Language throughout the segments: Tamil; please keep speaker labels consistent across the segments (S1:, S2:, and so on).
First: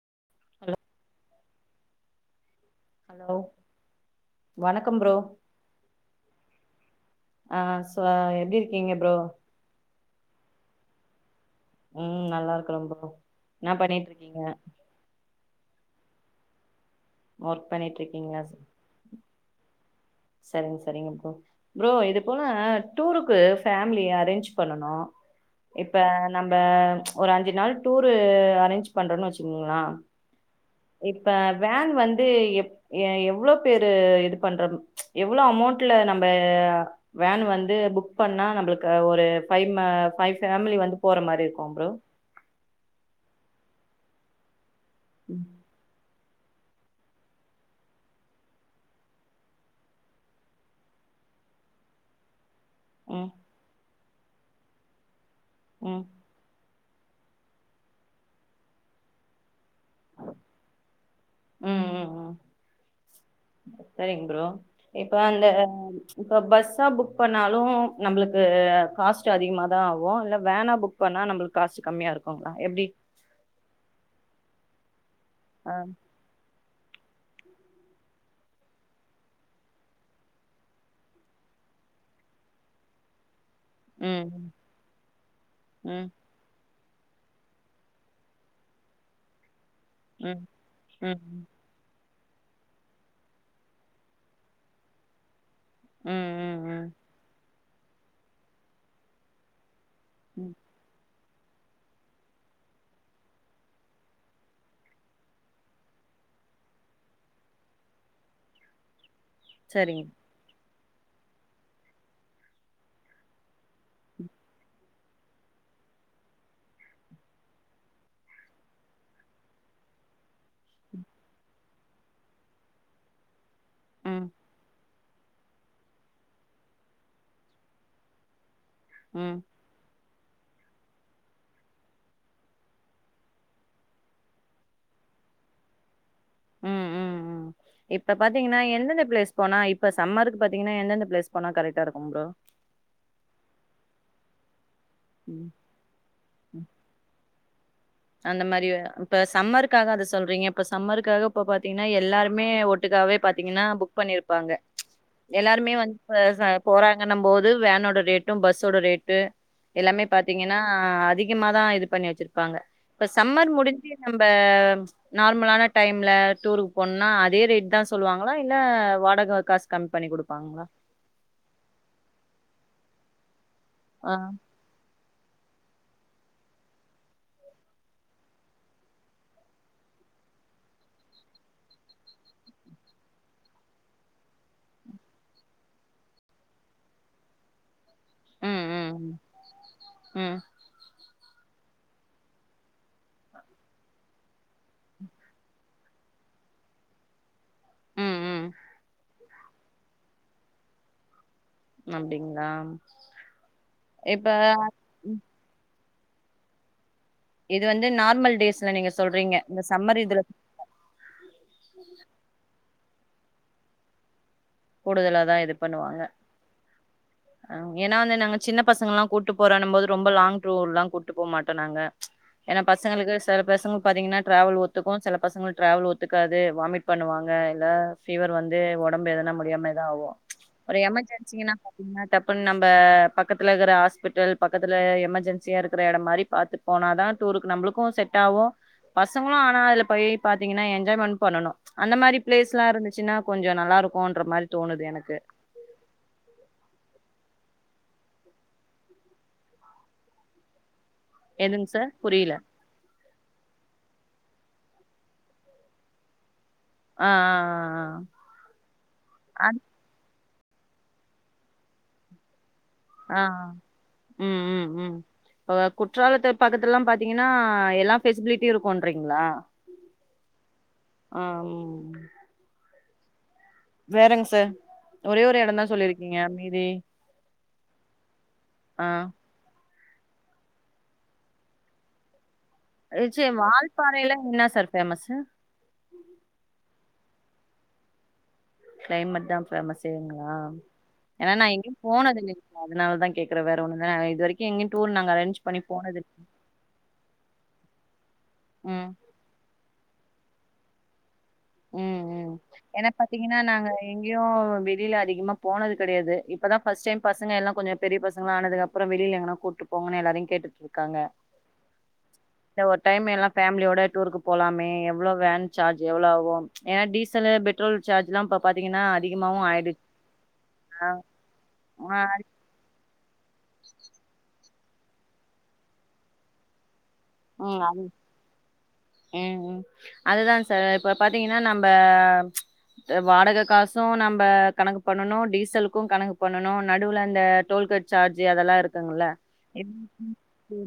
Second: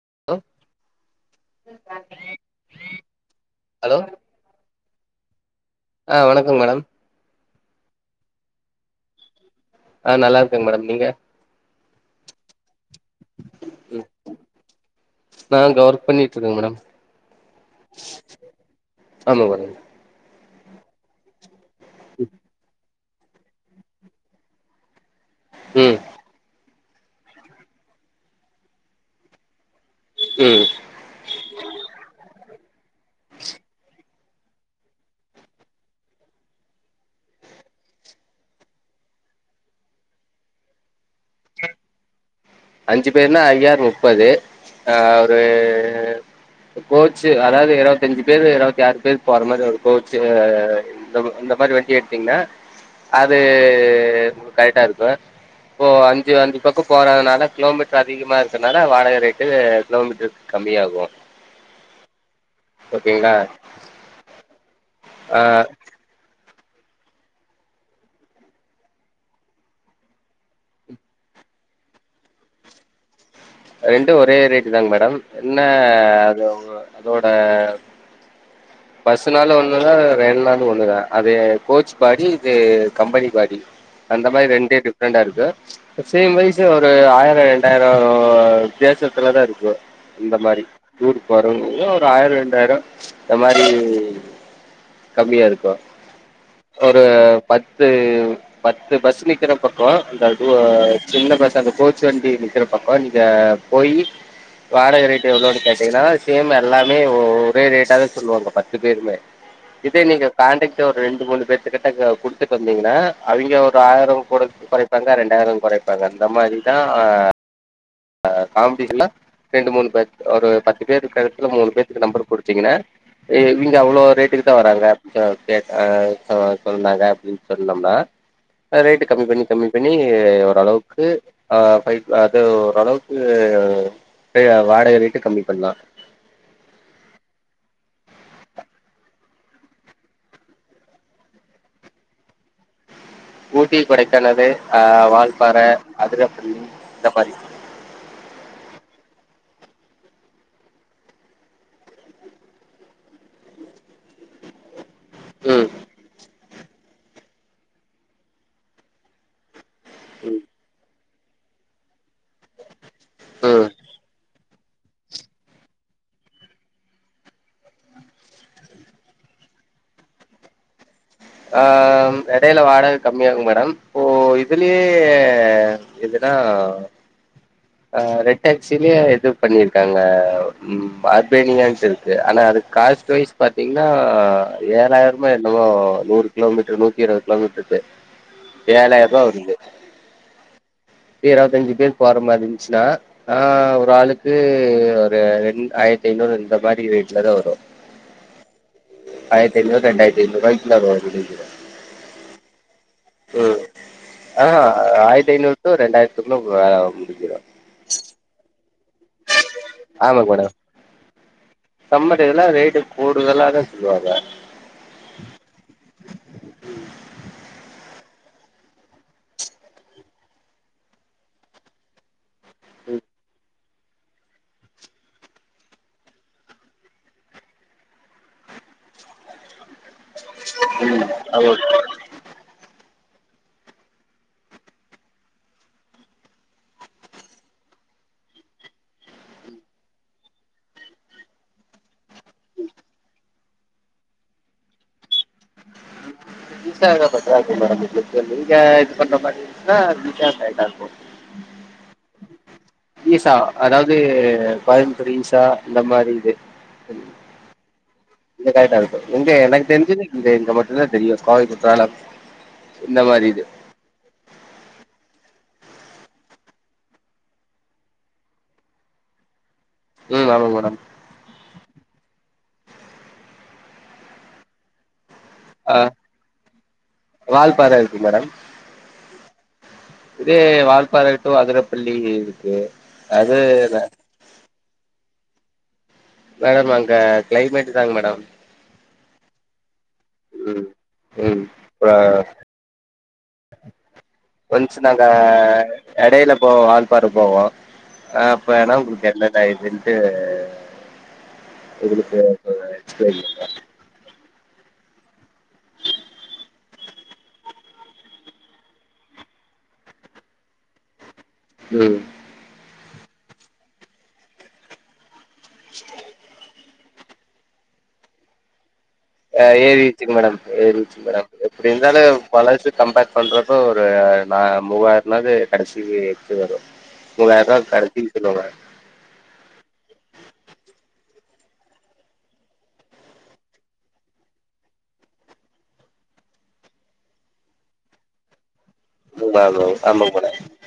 S1: ஆப் [inaudible]
S2: ஹலோ வணக்க கம் ப்ரோ
S1: ஆஹ் வணக்கம் மேடம்
S2: ஆஹ் சோ எப்டி இருக்கீங்க ப்ரோ
S1: ஆஹ் நல்லா இருக்கங்க மேடம் நீங்க
S2: உம் நல்லா இருக்கற ப்ரோ என்ன
S1: ம்
S2: பண்ணிட்டு இருக்கீங்க
S1: நா இங்க ஒர்க் பண்ணிட்டு இருக்கங்க மேடம்
S2: ஒர்க் பண்ணிட்டு இருக்கீங்க ச்
S1: ஆமாங்க மேடம்
S2: செரிங்க செரிங்க ப்ரோ ப்ரோ இது போல டூருக்கு ஃபேமிலியா அரேஞ்ச் பண்ணனு
S1: ம்
S2: இப்ப நம்ப ஒரு அஞ்சு நாள் டூரு அரேஞ்ச் பண்றோனு வச்சுக்கோங்களா
S1: ம்
S2: இப்ப வேன் வந்து எம் ஏ எவ்ளோ பேரு இது பண்ற எவ்ளோ அமௌண்ட்ல நம்ப வேன் வந்து புக் பண்ணா நம்மளுக்கு ஒரு ஃபைம்மு ஃபை பேமிலி வந்து போற மாரி இருக்கு ப்ரோ
S1: அஞ்சு பேருனா ஐயார் முப்பது ஆஹ் ஒரு
S2: ம்
S1: கோச்சு அதாது இருவத்தஞ்சி பேரு இருவத்தி ஆறு பேரு போற மாரி ஒரு கோச்சு இந்த இந்த மாதிரி வண்டி எடுத்தீங்கன்னா
S2: ம்
S1: அது து உங்களுக்கு கரெக்டா இருக்கு ஓ
S2: ம்
S1: அஞ்சு அஞ்சு பக்கோ போறதுனால கிலோமீட்டர் அதிகமா இருக்கனால வாடக ரேட்டு கிலோமீட்டர்க்கு கம்மி ஆகு
S2: உம் செரிங்க ப்ரோ இப்ப அந்த
S1: ஆ
S2: ம் இப்ப பஸ்ஸா புக் பண்ணாலு நம்ளுக்கு காஸ்ட் அதிகமாதா ஆகு இல்ல வேனா புக் பண்ணா நம்ளுக்கு காஸ்ட் கம்மியா இருக்குங்களா எப்டி
S1: ரெண்டு ஒரே ரேட்டு தாங்க மேடம் என்ன
S2: ஆ
S1: அது உங்க அதோட பஸ்னாலு ஒன்னுதா வேன்னாளு ஒன்னுதா அது கோச் பாடி இது கம்பெனி பாடி அந்த
S2: ம்
S1: மாரி ரெண்டு டிஃப்ரெண்டா இருக்கு
S2: ம்
S1: சேம் வைஸ் ஒரு ஆயிரோ ரெண்டாயிரோ இப்ப வித்தியாசத்துல தா இருக்கு அந்த
S2: ம்
S1: மாரி டூர்
S2: ம்
S1: போரவங்க்ளியு ஆயிரொ ரெண்டாயிரொ இந்த மாரி கம்மியா இருக் கு
S2: ம் ம் ம் ம்
S1: ஒரு பத்து பத்து பஸ் நிக்கிறப் பக் கோ இந்த டூ
S2: ம்.
S1: சின்ன பஸு அந்த கோச் வண்டி நிற்கிறப்பக் கொஞ்சிக்க போயி வாடக ரேட்டு எவ்ளோன்னு கேட்டீங்கன்னா சேம் எல்லாமே ஒ ஒரே ரேட்டா தா சொல்லுவாங்க பத்து பேருமே இதே
S2: சரிங்க
S1: நீங்க காண்டெக்ட் டு ஒரு ரெண்டு மூணு பேத்துக்கிட்ட த குடுத்துட்டு வந்தீங்ன்னா அவிங்க ஒரு ஆயிர குடு கொறைப்பாங்க ரெண்டாயிர கொறைப்பாங்க அந்த மாரிதா ஆஹ் அ காம்ப்டி ஃபுல்லா ரெண்டு மூணு பேத் ஒரு பத்து பேருக்கத்துல மூணு பேத்துக்கு நம்பர் குடுத்திங்கன்னா எ இங்க அவ்ளோ
S2: ம்
S1: ரேட்டுக்கு தா வராங்க ஆஹ் கேட் ஆஹ் ஆஹ் சொன்னாங்க அப்டின் சொன்னம்ன்னா ஆஹ் ரேட்டு கம்மி
S2: ம்
S1: பண்ணி கம்மி பண்ணி ஏ ஓரளவுக்கு ஆஹ் பை அது ஓரளவுக்கு பே வாடக ரேட்டு கம்மி பண்லா
S2: உம் உம் உம் இப்ப பாத்தீங்கன்னா எந்தெந்த பிளேஸ் போனா இப்ப சம்மருக்கு பாத்தீங்கன்னா எந்தெந்த பிளேஸ் போனா கரெட்டா இருக்கும் ப்ரோ
S1: ஊட்டி கொடைக்கானலு ஆஹ் வாழ்பாற
S2: ம்
S1: அதிரப்பள்ளி இந்த மாரி
S2: அந்த மாரி இப்ப சம்மருக்காக அத சொல்றீங்க இப்ப சம்மருக்காக இப்ப பாத்தீங்ன்னா எல்லாருமே ஒட்டுக்காவே பாத்தீங்கன்னா புக் பண்ணிருப்பாங்க
S1: ம்
S2: எல்லாருமே வந் [unintelligible] போறாங்கன்ன போது வேனோட ரேட்டும் பஸ்ஸோட ரேட்டு எல்லாமே பாத்தீங்கன்னா அதி கமா தா இது பண்ணி வச்சிருப்பாங்க இப்ப சம்மர்
S1: ம்
S2: முடிஞ்சி நம்ப ம் நார்மலான டைம்ல டூருக்கு போனுனா அதே ரேட் தா சொல்வாங்களா இல்ல வாடக காஸ் கம் பண்ணி குடுப்பாங்களா
S1: ஆஹ் ம் எடையில வாடக கம்மியாகு மே டம் இப்போ
S2: ஆ
S1: இதிலே யே எதுனா ஆஹ் ரெட் டேக்சிலயே இது பண்ணிருக்காங்க ம் அர்பேனியாஸின்று ஆனா அதுக்கு காஸ்ட்வைஸ் பாத்தீங்ன்னா ஏழாயிரமோ என்னமோ நூறு கிலோமீட்ரு நூத்திருவது கிலோமீட்ருக்கு
S2: ம் ம்
S1: ஏழாயிரூவா வருது
S2: ம்
S1: இரவத்தஞ்சி பேர் போற மாரிஞ்ச்சுன்னா ஆஹ் ஒரு ஆளுக்கு ஒரு ரெண் ஆயிரத்தி ஐநூறு இந்த மாரி ரேட்ல தா வரு
S2: ம் ம்
S1: ஆய்ரத்தி ஐநூறு ரெண்டாயிரத்தி ஐநூறுவாய்க் [unintelligible]
S2: அப்டிங்ளா
S1: உம் ஆஹ்ஹ ஆய்ரத்தி ஐநூறு டூ ரெண்டாயித் துகுல்ல ஒங்க வேல மு
S2: இது வந்து நார்மல் டேஸ்ல நீங்க சொல்றீங்க இந்த சம்மர் இதுல
S1: ஆமா மேடம் சம்பட்லா ரேட்டு கூடுதுல்லத செய்வாங்க
S2: கூடுதலாதா இது பண்ணுவாங்க அஹ் ஏன்னா வந்து சின்ன பசங்கல்லா கூட்டு போறன்னு போது ரொம்ப லாங் டூர்லா கூட்டு போமாட்ட நாங்க ஏன்னா பசங்களுக்கு சில பேசங்களு பாத்தீங்கன்னா டிராவல் ஒத்துக்கு சில பசங்களு டிராவல் ஒத்துக்காது வாமிட் பண்ணுவாங்க இல்ல ஃபீவர் வந்து ஒடம்பு எதனா முடி டியாம தா ஆவு ஒரு
S1: ஆமா
S2: எமர்ஜென்சின்னா பாத்தீங்ன்னா ட்ப்புன் நம்ப பக்கத்துல இருகிற ஹாஸ்பிட்டல் பக்கத்துல எமர்ஜென்சியா இருக்கிற எடோ மாரி பாத்துட் போனா தா டூருக்கு நம்ப்ளுக்கு செட் ஆவு பசங்களு ஆனா அதுல போய் பாத்தீங்கன்னா என்ஜாய்மெண்ட் பண்ணனு அந்த மாரி பிளேஸ்லா இருந்துச்சின்னா கொஞ்சோ நல்லாருக்கோன் ருக்குற மாரி தோணுது எனக்கு
S1: இப்பே நீங்க இது பண்ற மாரி இருந்துச்சுனா ஈசா [unintelligible] தா இருக்கு
S2: என்னங் சார் புரியல
S1: ஈசா அதாவ்து கோயம்புத்தூர் ஈசா இந்த மாரி இது
S2: ஆ
S1: இது கரெட்டா இருக்கு இங்க
S2: ஆ
S1: எனக் தெர்ஞ்சது இங்க இத மட்டு தா தெரியு கோவை குற்றாலம் இந்த
S2: ஆ அ
S1: மாரி இது
S2: ம் ம் ம் இப்ப குற்றாலத்து பக்கத்துல்லா பாத்தீங்கன்னா எல்லா ஃபெஸ்பிலிட்டியு இருக்குன்றீங்களா
S1: ம் ஆமாங்க மேடம்
S2: ஆ ம் வேறெங் சார் ஒரே ஒரு எடோ தா
S1: ஆ
S2: சொல்லியிருக்கீங்க மீதி
S1: வால்பாற இருக்கு மேடம்
S2: ஆ
S1: இதே வால்பாற டு அதிரப்பள்ளி இருக்கு
S2: அ செரி
S1: அது
S2: வால்பறைல்லா இன்னா சார் ஃபேமஸு
S1: மேடம் அங்க க்ளைமேட்டு தாங்க மேடம்
S2: க்ளைமேட் தா ஃபேமஸ் அப்டிங்ளா
S1: ம்
S2: ஏன்னா
S1: ம்
S2: நா எங்கியு
S1: அ
S2: போனது இல்லங்க அதனாலதா கேக்குற வேற ஒன்னு இல்ல [unintelligible]
S1: ஃபரெண்ஸ் நாங்க எடையில போவோம வால்பாற போவோ அ அப்ப வேனா
S2: ம்
S1: உங்குளுக்கு என்ன டைம்ன்டு
S2: ம் ம் ஏன்னா
S1: எக்ஸ்பிளைன்
S2: பாத்தீங்கன்னா
S1: பண்றே
S2: நாங்க எங்க்யு வெளியில அதிகமா போனது கெடையாது இப்பதான் ஃபஸ்ட் டைம் பசங்க எல்லா கொஞ்சோ பெரிய பசங்களா ஆனது அப்புறோ வெளில எங்கனா கூட்டு போங்கன்னு எல்லாரையு கேட்டுட்டுருக்காங்க
S1: ம்
S2: டைம் எல்லா ஃபேம்லியோட டூருக்கு போலாமே எவ்ள வேன் சார்ஜ் எவ்ளோ ஆகு ஏன்னா டீசலு பெட்ரோல் சார்ஜ்லா இப்ப பா்த்தீங்கன்னா
S1: அ ஏறிச்சுங்க மேடம் ஏறிச்சு மேடம் எப்படி
S2: ஆ
S1: இருந்தாலு பலசு கம்பேர் பண்றப்போ ஒரு நா மூவாயிர்னாது கடசி எத்து வரோ
S2: உம் அ உம் உம் அதுதா சார் இப்ப பாத்தீங்னா நம்ப ச்ச த வாடக காசோ நம்ப கணக் பண்ணனு டீசலுக்கு கணக் பண்ணனு நடுவுல அந்த டோல்கட் சார்ஜு அதெல்லா இருக் காங்கள
S1: ஆமா
S2: இப்
S1: ஆமாங்க மேடம்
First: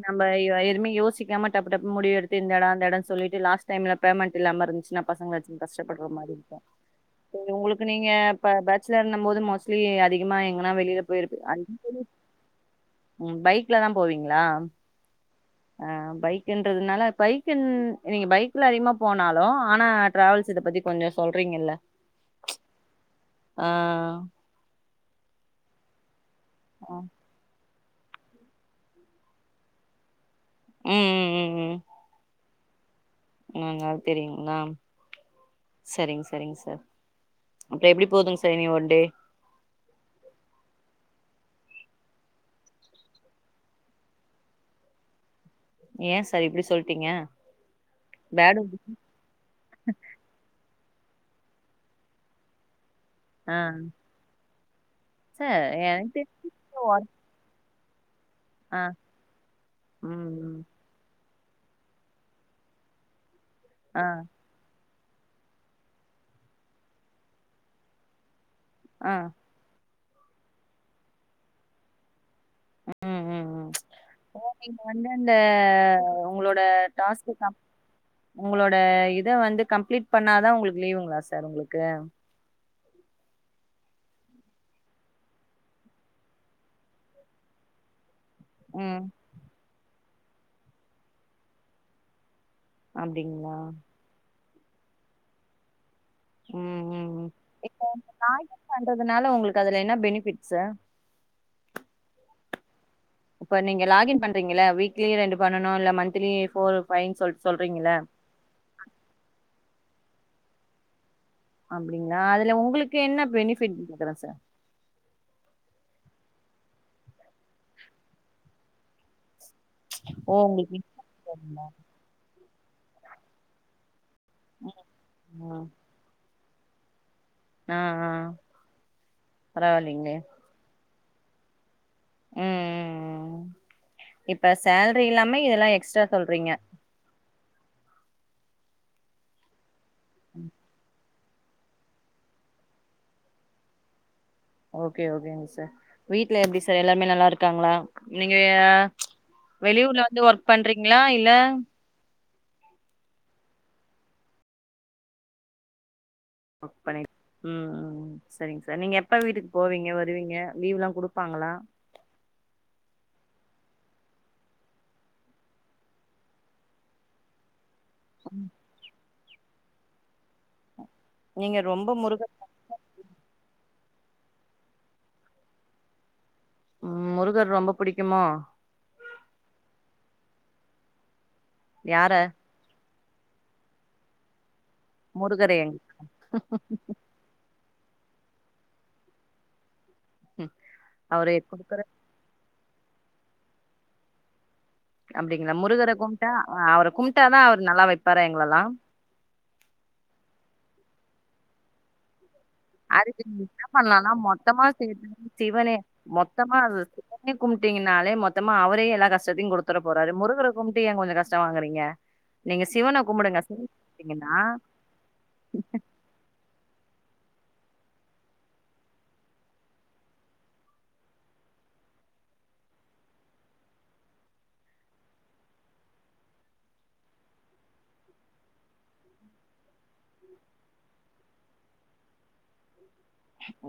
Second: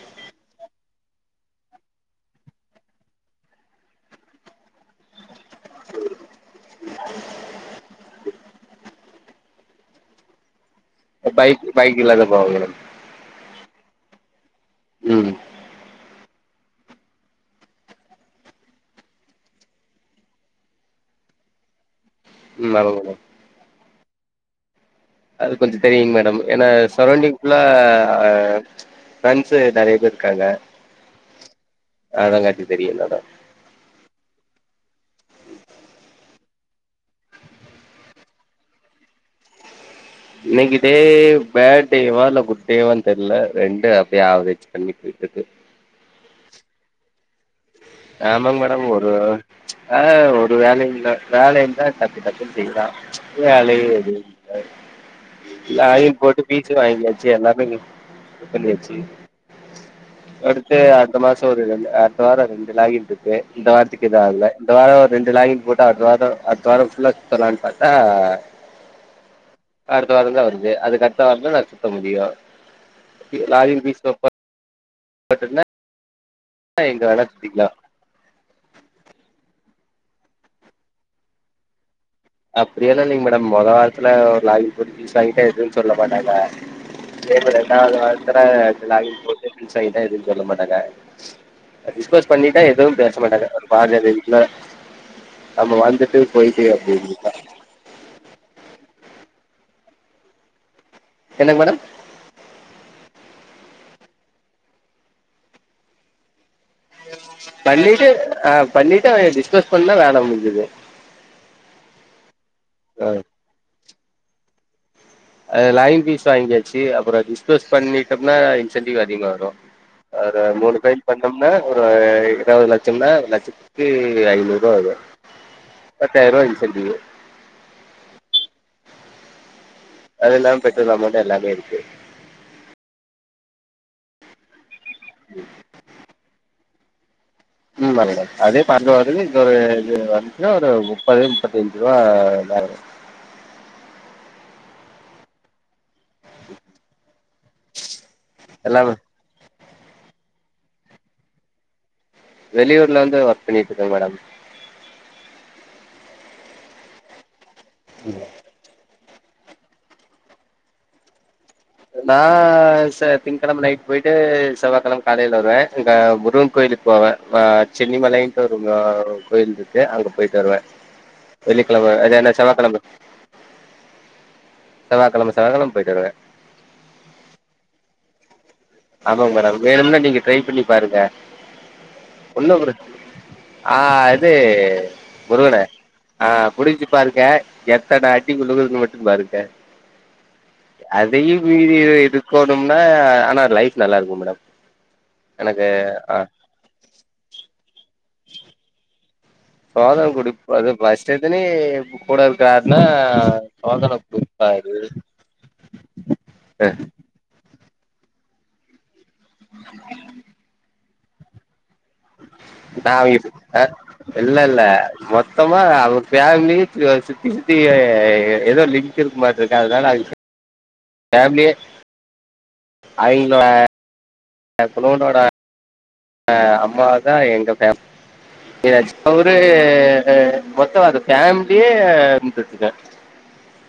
S2: நம்ம [unintelligible] எதுமே யோசிக் யாம டப் டப்ன்னு முடியெடுத்து இந்தடோ அந்தடோனு சொல்லிட்டு லாஸ்ட் டைம்ல பேமெண்ட் இல்லாம இருந்துச்சு சின்ன பசங்கள சின்னு கஷ்டப்படுற மாரி இல்ல செரி உங்குளுக்கு நீங்க இப்ப பேச் ல இர்ந்தம் போது மோஸ்ட்லி அதிகமா எங்கனா வெளில போயிருது அன்
S1: பைக் பைக் இல்லாத போவாங்க மேடம்
S2: உம் பைக் ல தா போவீங்ளா
S1: உம்
S2: பைக்கின்றதுனால பைக்கின் நீங்க பைக்ல அதிகமா போனாலோ ஆனா டிராவல்ஸ் இத பத்தி கொஞ்ச சொல்றீங்கில்ல
S1: உம் [unintelligible]
S2: ஆ
S1: அது கொஞ்சோ தெரியின் மேடம் ஏனா
S2: ம்
S1: சரௌண்டிங் ஃபுல்லா ஆ ச்ச ஃப்ரெண்ட்ஸ்சு நெறைய பேர் காங்க
S2: உ
S1: ஆலங்கட்டி தெரியுதான
S2: நாங்க தெரியுங்க நாம் செரிங்க செரிங்க சார் அப்புற எப்டி போதுங்க சா இனி ஒன்டே
S1: இன்னிக்கு டே பேட் டேவா இல்ல குட் டேவான்னு தெர்ல ரெண்டு அப்டே ஆவுரேஜ் பண்ணி போயிற்றுக்கு
S2: ஏ சார் இப்டி சொல்ட்டீங்க
S1: ஆமாங்
S2: பேடு
S1: மேடம் ஒரு ச்ச ஆ ஒரு வேலயு த வேல இருந்தா டக்கு டக்குன்னு செய்லா ச்ச
S2: ஆ
S1: வேலயே எதுவு ஆ
S2: சார் எனக்கு
S1: லாகின் போட்டு பீச்சு
S2: தெரிஞ்சு ஒர்க்
S1: வாங்கியாச்சு எல்லாமே இங்க
S2: ஆ
S1: பண்ணியாச்சு
S2: ம் ம்
S1: அடுத்து அ இந்த மாசோ ஒரு ரெண்டு ஆ இந்த வார ரெண்டு லாகின் இர்க்கு இந்த
S2: ஆ
S1: வார்திக்கு எதோ ஆகல இந்த வாரோ ரெண்டு லாகின் போட்டா அடுத்த வார அடுத்த வார ஃபுல்லா [unintelligible] லான் பாத்தா
S2: ஆ
S1: அடுத்த வாரோந்தா வருது அதுக்கட்த்த வார்தா நா சுத்த முடியு பீ லாகின் [unintelligible]
S2: நீங் வந்தந்த உங்ளோட
S1: எங்க வேணா
S2: டாஸ்க்கு கம்
S1: சுத்திக்கலாம்
S2: உங்ளோட இத வந்து கம் ப்ளீட் பண்ணாதா உங்களுக்கு லீவுங்ளா சார் உங்களுக்கு
S1: அப்பிடியெல்லா இல்லைங்க மேடம் மொத வாரத்துல ஒரு லாகின் போட்டு ஃபீஸ் வாங்கிட்டா எதுவு சொல்ல மாட்டாங்க அதேமாறி ரெண்டாவது வார த்துல
S2: ம்
S1: லாகின் போட்டு பிரண்ட்ஸ் வாங்கிட்டா எதுவு சொல்ல மட்டாங்க அ டிஸ்பஸ் பண்ணிட்டா எதுவு பேச மாட்டாங்க
S2: அப்டிங்களா
S1: ஒரு பாஞ்சா தேதி இல்ல நம்ம வந்து போய்ட்டே
S2: ம்
S1: அப்டி
S2: ம் இப்ப லாகின் பண்றதுனால உங்களுக்கு அதுல என்ன பெனிபிட்ஸு
S1: என்னங்க மேடம்
S2: இப்ப நீங்க லாகின் பண்றீங்கள்ள வீக்லி ரெண்டு பண்ணனு இல்ல மன்த்லி
S1: பண்ணிட்டு அ பண்ணிட்டு அவிக டிஸ்பர்ஸ் பண்ண வே ல முடிஞ்சுது
S2: அப்டிங்ளா அது இல்ல உங்களுக்கு என்ன பெனிஃபிட் க்குற சார்
S1: அதுல லாகின் ஃபீஸ் வாங்கியாச்சு அப்பறோ டிஸ்பஸ் பண்ணிட்டம்னா இன்சென்டிவ் அதிகமா வரு
S2: ஓ
S1: ஒரு மூணு
S2: உங்களுக்கு
S1: டைம் பண்ணம்னா ஒரு எ இருவது லட்சம்னா லட்சத்துக்கு ஐநூரூவா வரு பத்தாயரூவா இன் செண்டிவ்
S2: ஆ ஆ பரவாலைங்ளே
S1: நம்மட்ட எல்லாமேருக்கு
S2: ம் ம் ம் இப்ப ஸ் சேல்ரி இல்லாம இதெல்லா எக்ஸ்ட்ரா சொல்றீங்க
S1: ம் ஆமாங்க மேம் அதே அதை பார்முலாடது இந்த ஒரு இது வந்ச்சுன்னா ஒரு மு முப்பதி முப்பத்தஞ்சு ரூவா [unintelligible]
S2: ஓகே ஓகேங்க சார் வீட்ல எப்டி சார் எல்லாருமே நல்லாருக்காங்ளா நீங்க
S1: எல்லாமே
S2: ச் வெளியூர்ல வந்து வொர்க் பண்றீங்ளா இல்ல
S1: வெளியூர்ல வந்து ஒர்க் பண்ணிட்டுருக்கங் மேடம்
S2: குக் பண்ணீடு ம் ம் ம் சரிங்க சார் நீங்க எப் அப்பா வீட்டுக்கு போவீங்க வருவீங்க லீவ் எல்லா கொடுப்பாங்களா
S1: நா சே திங்க்கெழம நைட் போயிட்டு செவ்வாக்கெழம காலேல வருவே இங்க முருகன் கோயிலுக்கு போவே ஆ சென்னி மலைன்டு ஒரு மா கோயில் இருக்கு அங்க போயிட்டு வருவே
S2: நீங்க ரொம்ப
S1: வெள்ளிக்கிழம
S2: முருகன்
S1: இல்லன்னா செவ்வாகிழம செவ்வாக்கழம செவ்வாக்கழம போயிட்டு வருவ
S2: உம் முருகர் ரொம்ப புடிக்குமோ
S1: ஆமாங்க மேடம் வேணும்னா நீங்க ட்ரை பண்ணி பாருங்க
S2: யார
S1: ஒன்னு ஒரு ஆ இது
S2: முருகர
S1: முருகன
S2: எங்
S1: ஆ புடிச்சு பாருங்க எத்தன அடி விழுகுதுனு மட்டும் பாருங்க
S2: ம் அவரு
S1: அதையும் மீறி
S2: குடுக்குற
S1: இது எதுக்கோ னும்ன ஆனா லைப் நல்லா இருக்கு மேடம்
S2: அப்படிங்களா
S1: எனக்கு
S2: முருகர
S1: ஆ
S2: கும்ட்டா அவர கும்ட்டா தா அவர் நல்லா வெப் பரங் எங்ளாலா
S1: சோதம் குடி அது பஸ்ட தினி கூட இருக்கு
S2: அதுக்கு நீ என்ன பண்ணலனா மொத்தமா
S1: குடுப்பாரு
S2: சே சிவனே மொத்தமா சிவனே கும் டீங்கனாலே மொத்தமா அவரே எல்லா கஸ்ட் சத்தியாங் கொடுத்தட போறாரு முருகர கும் டி ஏ கொஞ்சோ கஷ்டமா இக்குறீங்க
S1: நா அவிங் ஆஹ்
S2: கும்ட்டீங்கன்னா
S1: இல்ல இல்ல மொத்தமா அவங் ஃபேமிலி சுத்தி அப்டியே ஏதோ லிங் இருக்குமாட்ருக்க அதனால அது ஃபேமிலியே ஐங்கள என் குலனோட அஹ் அம்மா தான் எங்க ஃபேமி அவரு மொத்தம் அது ஃபேமிலியே இருந்துட்டுக்கேன்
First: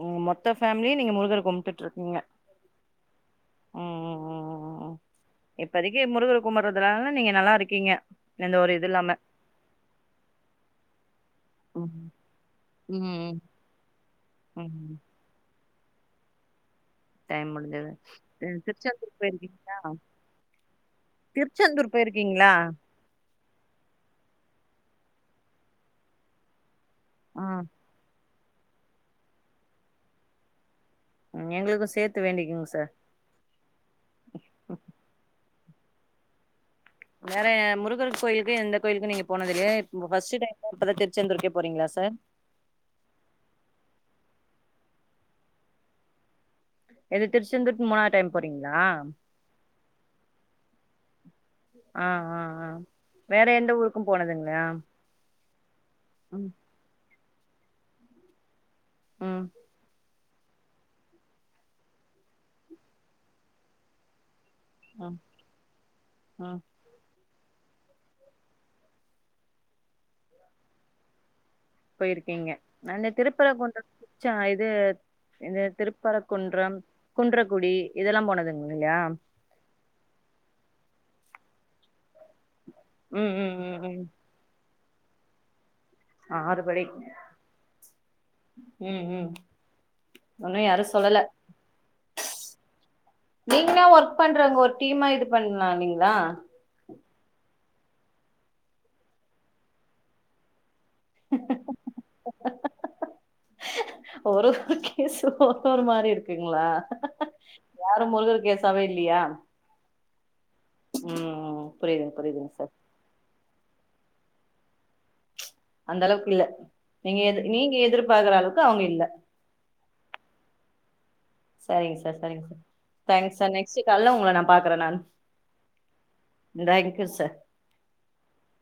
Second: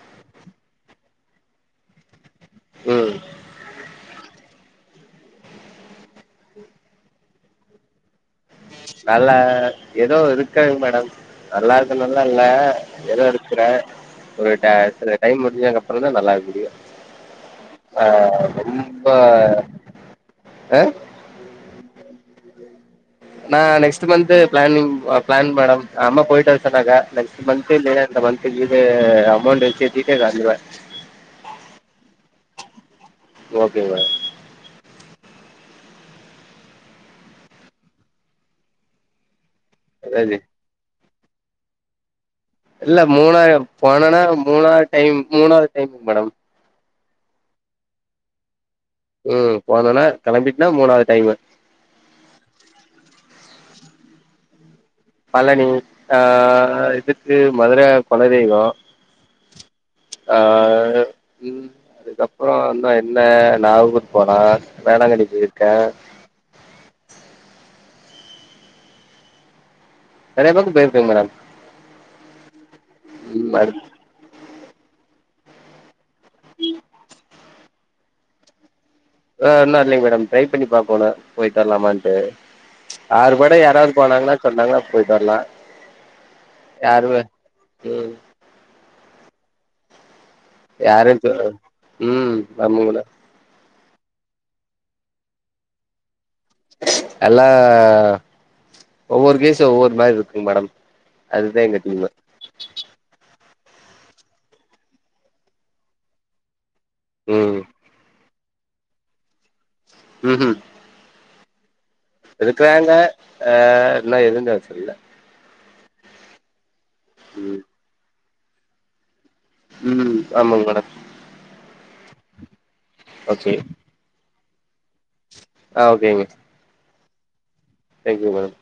S2: உ மொத்த ஃபேமிலியே நீங்க முருகர் கும்ட்டுட்டு இருக்கீங்க
S1: உம்
S2: உம் உம உம் உம் இப்பதைக்கு முருகர் கும்பிடறதுல நீங்க நல்லா இருக்கீங்க எந்த ஒரு இது இல்லாம
S1: நல்ல ஏதோ இருக்காங்க மேடம் நல்லா இருக்கு
S2: ம்
S1: நல்லா இல்ல ஏதோ
S2: ம்
S1: இருக்குறேன் ஒரு
S2: ம்
S1: டைம் புடிஞ்சங்க அப்புறம் தா நல்லா இருக்க முடியும்
S2: டைம் முடிஞ்சது
S1: ரொம்ப
S2: திருச்செந்தூர் போயிருக்கீங்களா
S1: ஆ
S2: திருச்செந்தூர் போயிருக்கீங்களா அஹ
S1: நா next month planning plan madam அஹா அம்மா போயிட்டு தடக நெக்ஸ்ட்
S2: ம்
S1: மந்து இல்லினா இந்த மந் திகிதே அமௌண்ட் சேத்திட்டே வந்துருவ
S2: உம் எங்குளுக்கு சேத்து வேண்டிக்கோங்க சார்
S1: ஓக்கேங்க
S2: வேற முருகர் கோயிலுக்கு எந்த கோயிலுக்கு நீங்க போனதுலியா இப்ப
S1: சரி
S2: ஃபர்ஸ்ட்டு டைமு பாப்பதுக்கு ச்சந்தூருக்கே போறீங்களா சார்
S1: இல்ல மூணாயிறம் போனனா மூணாவது டைம் மூணாவது டைமு மேடம்
S2: இது திருச்செந்தூருக்கு மூணா டைம் போறீங்
S1: உம் போனேனா கிளம்பிட்டுனா மூணாவது டைமு
S2: ஆஹா அஹா அஹா வேற எந்த ஊருக்கும் போனதுங்கிலா
S1: பழனி ஆஹா இதுக் இது மதுர குல தெய்வோ
S2: உம்
S1: ஆஹா உம் அதுக்கப்புறோ எந்த என்ன நாகூர் போனா
S2: ம்
S1: வேளாங்கண்ணி போயிருக்கே
S2: ம்
S1: எல்லா பக்கு போயிருக்கேங் மேடம்
S2: போயிருக்கீங்க நானு
S1: ம் அது
S2: திருப்புராகுன்றம் ச்சாயிது தேத் ஏது திருப் பறகுன்றம் குன்றம் குடி இதெல்லா போனதுங்
S1: அஹா இன்னு இல்லைங் மேடம் ட்ரை பண்ணி பாக்கோணு போயிட் வரலாமான்ட்டு
S2: ம்
S1: ஆறு
S2: ம்
S1: படை
S2: ம்
S1: யாராவது போனாங்குன்னா சொன்னாங்க போய்ட் வர்லா
S2: ஆறுபடைக் ச்சு
S1: ம்
S2: உம் உம்
S1: யாரைமித்த உம் நம் இதுல
S2: ஒன்னா ஒர்க் பண்றாவுங்க ஒர் டீம்மா இது பண்லாலீங்களா
S1: அல்லா ஒவ்வொரு கேசு ஒவ்வொரு மாரி இருக்குங் மேடம் அதுதா எங்க டீமே
S2: ஒர் ஒரு கேசு ஒவ்வொரு மாரி இருக்குங்களா
S1: ம்
S2: யாரு முருகர் கேச் சவேலியா
S1: உஹம் உஹம்
S2: புரியுதுங்க புரியுதுங்க சார்
S1: இருக்குறாங்க ஆஹ் நம்ம ஏதும் பேச இல்ல
S2: அந்த அளவுக்கு இல்ல நீங்க எ நீங்க எதிர்பு பாக்கற அளவுக்கு அவங்க இல்ல
S1: உம் ஆமாங்க மேடம்
S2: செரிங்க சார் செரிங்க சார் தேங்க் சார் நெக்ஸ்ட கால்ல உங்கள நா பாக்குறேன் நானு
S1: ஆஹ் ஓகேங்க
S2: ச
S1: தேங்க்யூ மேடம்